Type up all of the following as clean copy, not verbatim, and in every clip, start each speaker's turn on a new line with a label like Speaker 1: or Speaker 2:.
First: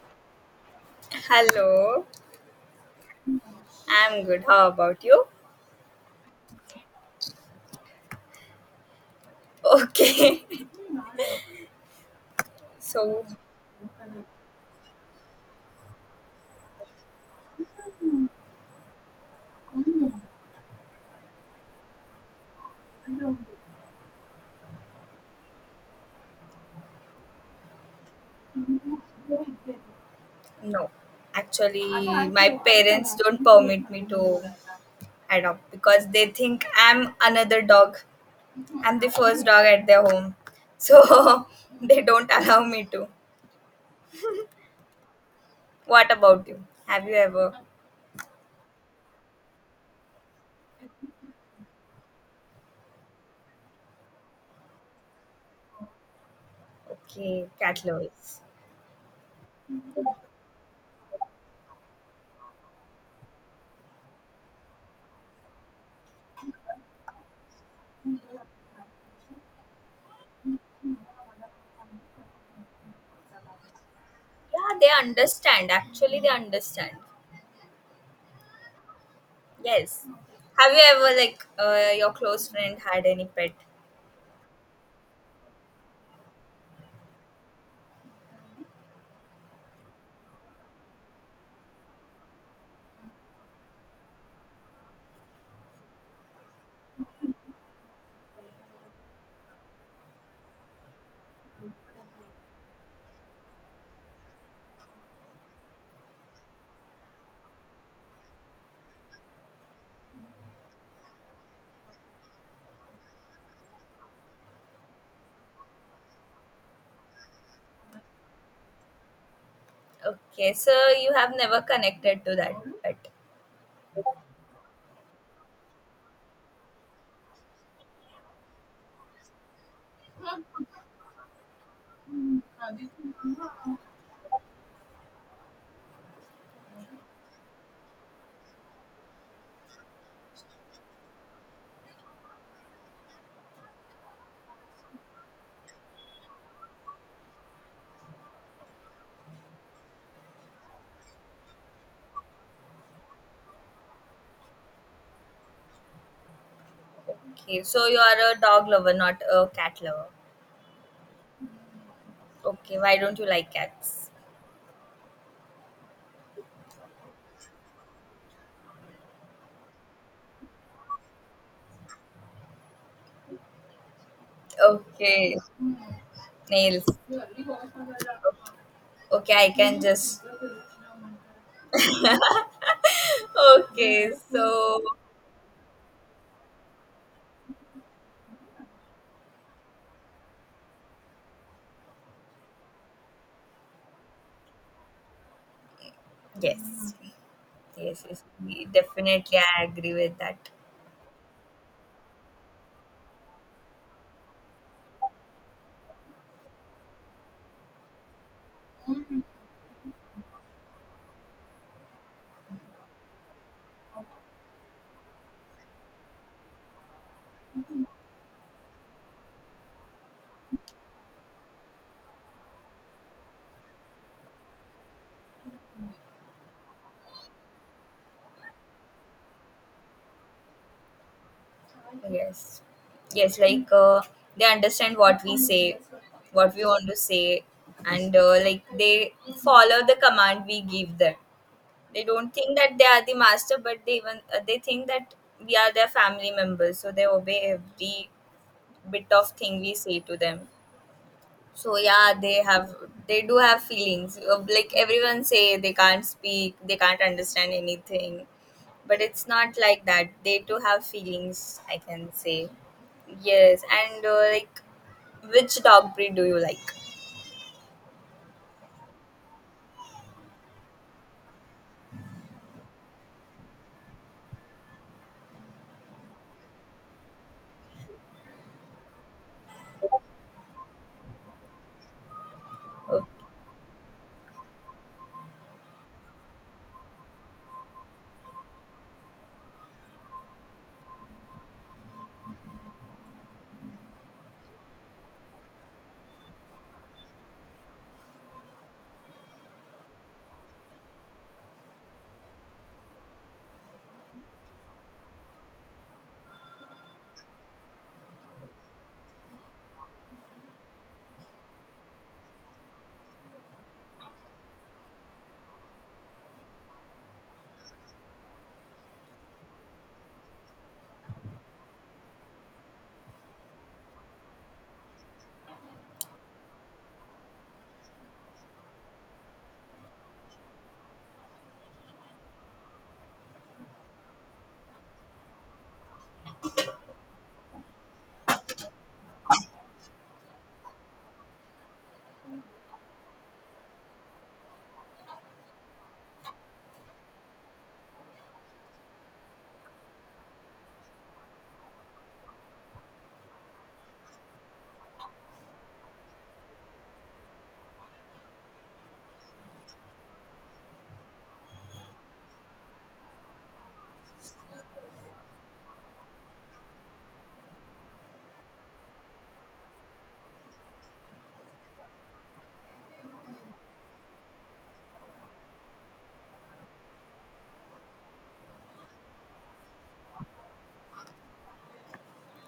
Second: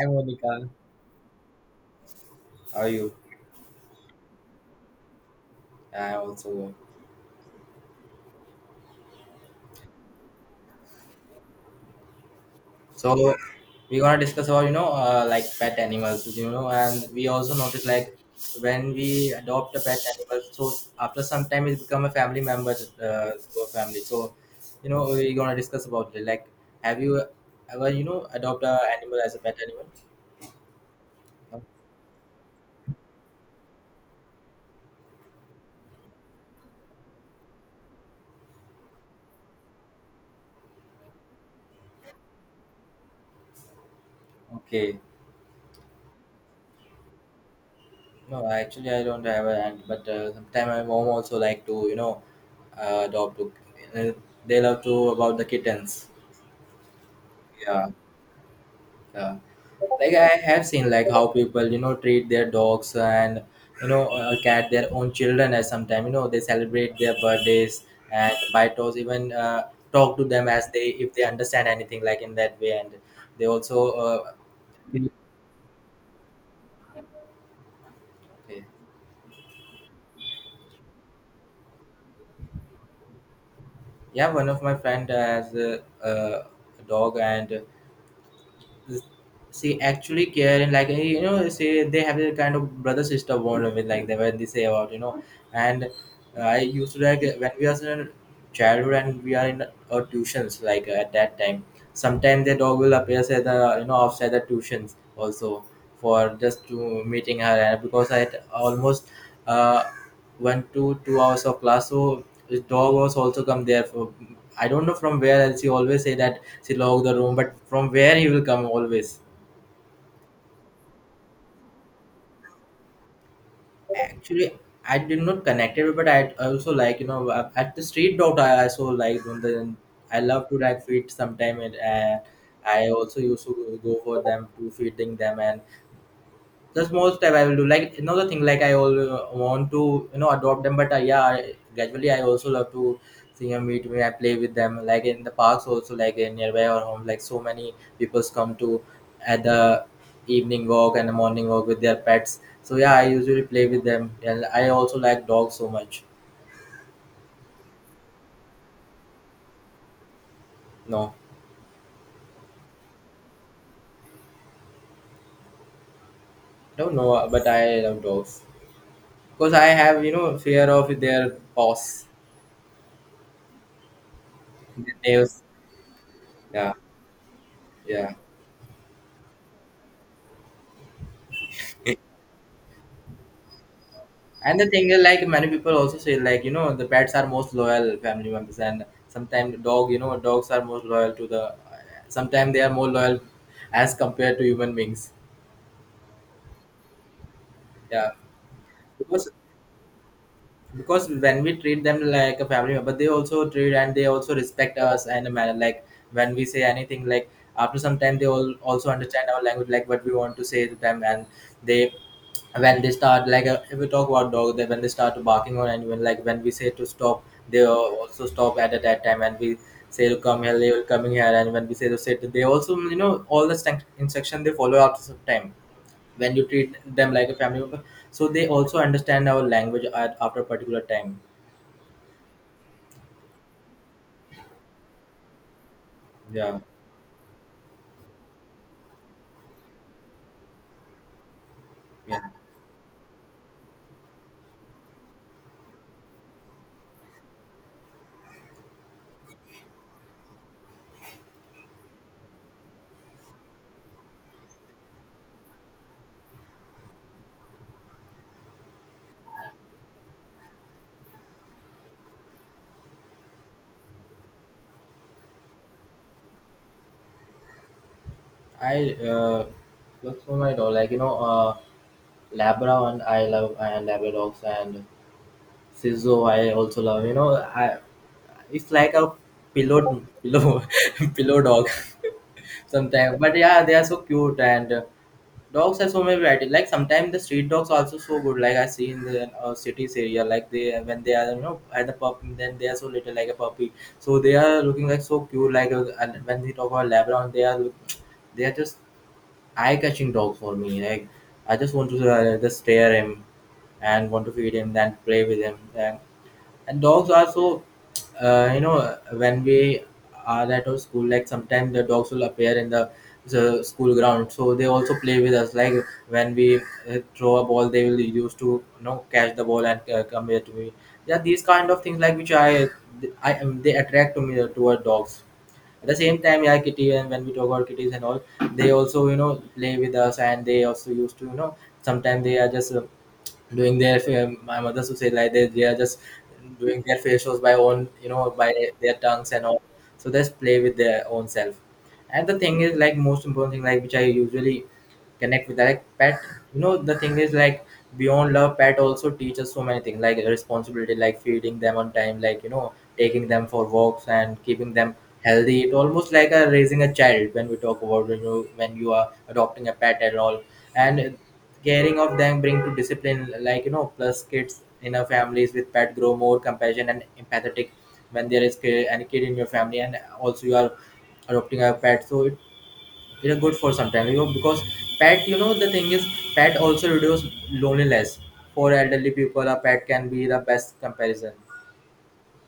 Speaker 1: Hi Monica,
Speaker 2: Hello,
Speaker 1: how are you?
Speaker 2: I'm good. How about you?
Speaker 1: I also good.
Speaker 2: Okay. So,
Speaker 1: So, we're gonna discuss about like pet animals, you know, and we also notice like when we adopt a pet animal, so after some time it become a family member to a family. So you know we're gonna discuss about it. Like, have you ever adopt a animal as a pet animal?
Speaker 2: no.
Speaker 1: No?
Speaker 2: Actually, my parents don't permit me to adopt because they think I'm another dog. I'm the first dog at their home. So, they don't allow me to.
Speaker 1: Okay,
Speaker 2: What about you? Have you ever?
Speaker 1: no, actually I don't have a aunt, but sometime my mom also like to adopt. Uh, they love to about the kittens.
Speaker 2: Okay, cat
Speaker 1: Yeah,
Speaker 2: lovers.
Speaker 1: Yeah. Like I have seen like how people you know treat their dogs and cat their own children as sometimes you know they celebrate their birthdays and buy toys, even talk to them as they if they understand anything like in that way and they also
Speaker 2: Yeah, they understand. Actually, they understand.
Speaker 1: okay.
Speaker 2: Yes. Have you ever, like, your close friend had any pet?
Speaker 1: Yeah, one of my friend has a dog and she actually care and like you know say they have a kind of brother sister bond with like they when they say about you know, and I used to like when we are in childhood and we are in our tuitions like at that time sometimes the dog will appear at the you know outside the tuitions also for just to meeting her and because I had almost uh, went to 2 hours of class so his dog was also come there for I don't know from where else he always say that she locked the room but from where he will come always.
Speaker 2: Okay, so you have never connected to that pet.
Speaker 1: Actually I did not connect it but I also like at the street dog I also like when the I love to like feed sometime and I also used to go for them to feeding them and the small step I will do. Like another thing, like I all want to you know adopt them, but yeah, I, gradually I also love to see them, meet me, I play with them. Like in the parks also, like in nearby our home, like so many people's come to at the evening walk and the morning walk with their pets. So yeah, I usually play with them, and I also like dogs so much.
Speaker 2: Okay, so you are a dog lover, not a cat lover.
Speaker 1: No,
Speaker 2: Okay, why don't you like cats?
Speaker 1: don't know, but I love dogs because I have you know fear of their paws, their
Speaker 2: Okay,
Speaker 1: nails. Yeah,
Speaker 2: nails.
Speaker 1: yeah.
Speaker 2: Okay, I can just. Okay,
Speaker 1: And the
Speaker 2: so
Speaker 1: thing is, like many people also say, like you know, the pets are most loyal family members, and sometimes dog, you know, dogs are most loyal to the. Sometimes they are more loyal as compared to human beings.
Speaker 2: yes, yes,
Speaker 1: Yeah,
Speaker 2: yes,
Speaker 1: because
Speaker 2: definitely, I agree with that.
Speaker 1: because when we treat them like a family member they also treat and they also respect us and a manner like when we say anything like after some time they all also understand our language like what we want to say to them and they when they start like if we talk about dog they when they start barking on anyone like when we say to stop they also stop at that time and we say to come here they will coming here and when we say to sit they also you know all the instruction they follow after some time when you treat them like a family member so they also understand our language at after a particular time.
Speaker 2: Yes, yes, like they understand what we say, what
Speaker 1: Yeah,
Speaker 2: we want to say, and like they follow the command we give them. They
Speaker 1: yeah,
Speaker 2: don't think that they are the master, but they think that we are their family members, so they obey every bit of thing we say to them. So yeah, they do have feelings. Like everyone say, they can't speak, they can't understand anything, but it's not like that. They do have feelings. I can say yes, and like which dog breed do you like?
Speaker 1: I look for my dog like labra and I love and labradogs and sizzo I also love you know I it's like a pillow pillow pillow dog
Speaker 2: Oh,
Speaker 1: sometimes but yeah they are so cute and dogs have so many variety. Like sometimes the street dogs also so good. Like I see in the cities area, like they when they are you know at the pup, then they are so little like a puppy. So they are looking like so cute. And when we talk about Labrador, they are look, they are just eye catching dogs for me. Like I just want to just stare him and want to feed him, then play with him. And dogs are so you know when we are at our school like sometimes the dogs will appear in the school ground so they also play with us like when we throw a ball they will use to you know catch the ball and come here to me. Yeah, these kind of things like which I am they attract to me toward dogs at the same time. Yeah, kitty, and when we talk about kitties and all they also you know play with us and they also used to you know sometimes they are just doing their my mother used to say like they are just doing their facials by own you know by their tongues and all, so just play with their own self. And the thing is like most important thing like which I usually connect with like pet you know, the thing is like beyond love pet also teaches so many things like responsibility, like feeding them on time, like you know taking them for walks and keeping them healthy. It almost like a raising a child when we talk about when you are adopting a pet and all, and caring of them bring to discipline, like you know plus kids in our families with pet grow more compassion and empathetic when there is any kid in your family and also you are adopting a pet, so it is good for some time you know because pet you know the thing is pet also reduce loneliness. For elderly people a pet can be the best comparison.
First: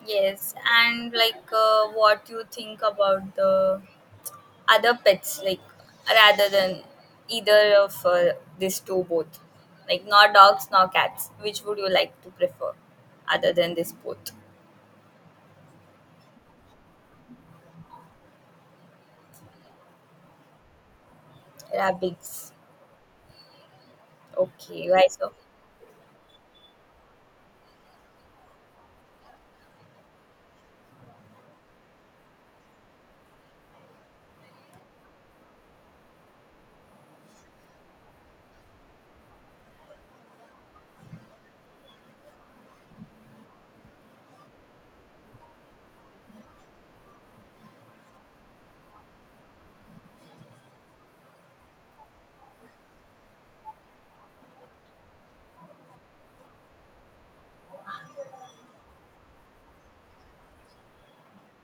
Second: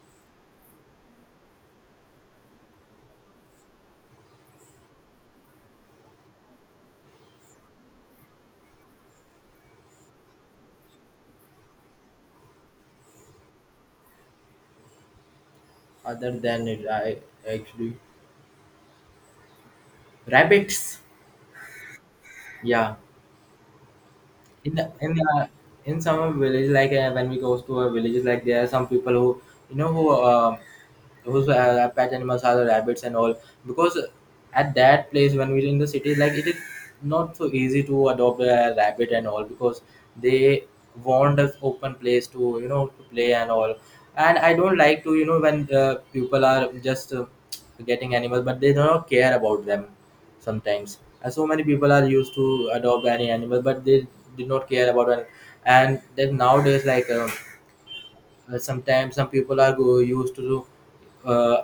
Speaker 2: yes, and like what you think about the other pets, like rather than either of these two, both like nor dogs nor cats, which would you like to prefer other than this both?
Speaker 1: Other than it, I actually rabbits.
Speaker 2: Rabbits.
Speaker 1: Yeah, in the,
Speaker 2: Okay, right.
Speaker 1: in
Speaker 2: So,
Speaker 1: the, in some village like when we go to a villages like there are some people who you know who those pet animals are the rabbits and all because at that place when we're in the city like it is not so easy to adopt a rabbit and all because they want us open place to you know to play and all. And I don't like to you know when people are just getting animals but they don't care about them sometimes, and so many people are used to adopt any animal but they did not care about it. And then nowadays like sometimes some people are go, used to uh,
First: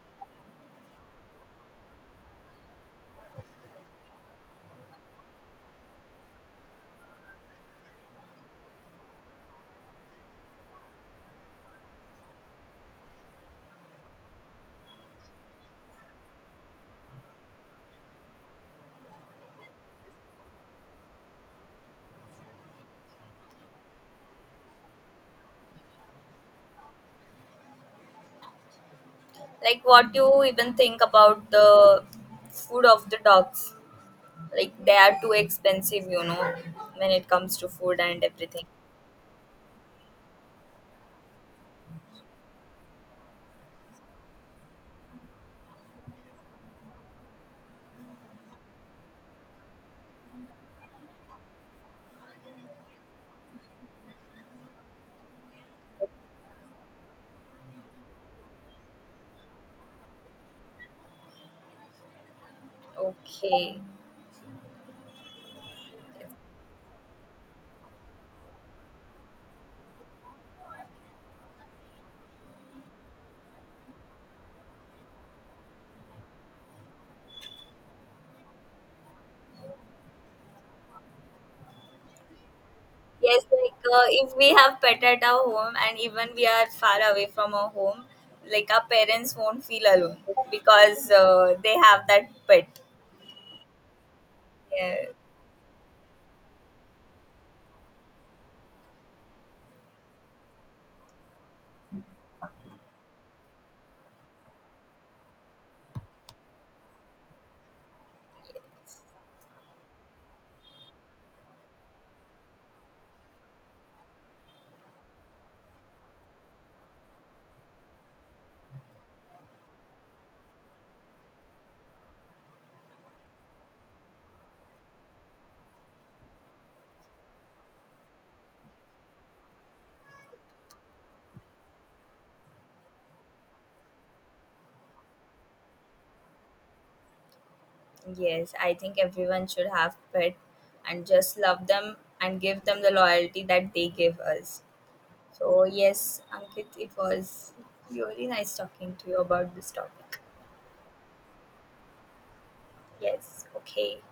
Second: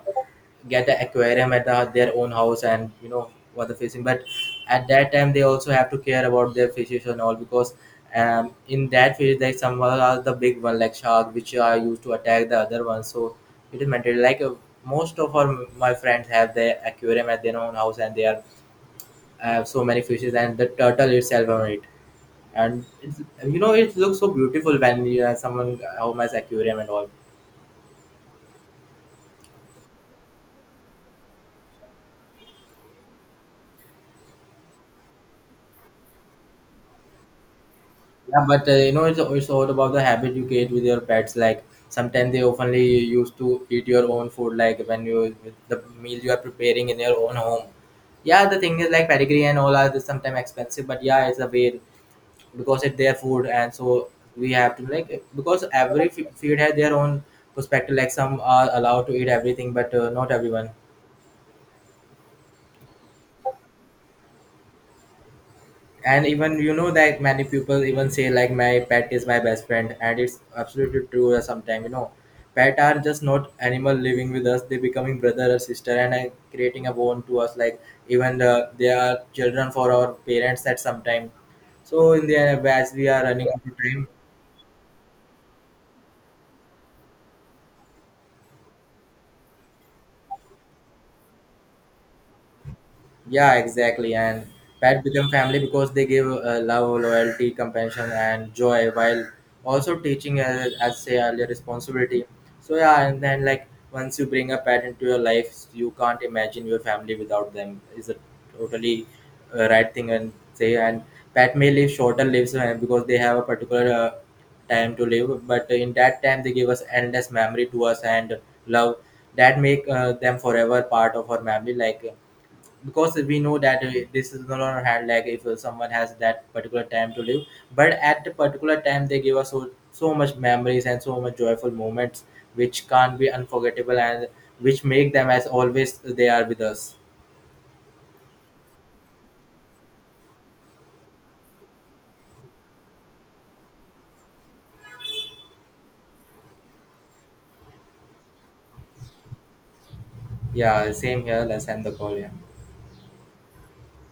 Speaker 1: get an aquarium at their own house and you know what the fishing, but at that time they also have to care about their fishes and all because in that fish there some are the big one like shark which are used to attack the other one, so it is mentally like most of our my friends have their aquarium at their own house and they are have so many fishes and the turtle itself on it, and it's, you know it looks so beautiful when you have someone home has aquarium and all.
Speaker 2: like what do you even think about the food of the dogs? Like they are too expensive, you know, when it comes to food and
Speaker 1: Yeah,
Speaker 2: everything.
Speaker 1: but you know, it's all about the habit you create with your pets. Like sometimes they oftenly used to eat your own food, like when you the meal you are preparing in your own home. Yeah, the thing is like pedigree and all are sometimes expensive, but yeah, it's a way because it's their food, and so we have to like because every feed has their own perspective. Like some are allowed to eat everything, but not everyone.
Speaker 2: Okay.
Speaker 1: And even you know that many people even say like my pet is my best friend, and it's absolutely true sometimes you know pet are just not animal living with us, they becoming brother or sister and creating a bond to us like even they are children for our parents at some time. So in the end, as we are
Speaker 2: Yes,
Speaker 1: running out of
Speaker 2: like
Speaker 1: time,
Speaker 2: if we have pet at our home and even we are far away from our home, like our parents won't feel alone because they have that pet.
Speaker 1: yeah, exactly. And
Speaker 2: Yeah.
Speaker 1: pet become family because they give love, loyalty, compassion, and joy while also teaching, as say earlier, responsibility. So yeah, and then like once you bring a pet into your life, you can't imagine your family without them. Is a totally right thing and say. And pet may live shorter lives because they have a particular time to live, but in that time they give us endless memory to us and love that make them forever part of our family. Like because we know that this is gonna had like if someone has that particular time to live, but at the particular time they give us so much memories and so much joyful moments which can't be unforgettable and which make them as always they are with us.
Speaker 2: Yes, I think everyone should have pet and just love them and give them the loyalty that they give us. So yes, Ankit, it was really nice talking to you about this topic.
Speaker 1: Yeah, same here, let's end the call. Yeah.
Speaker 2: Yes, okay.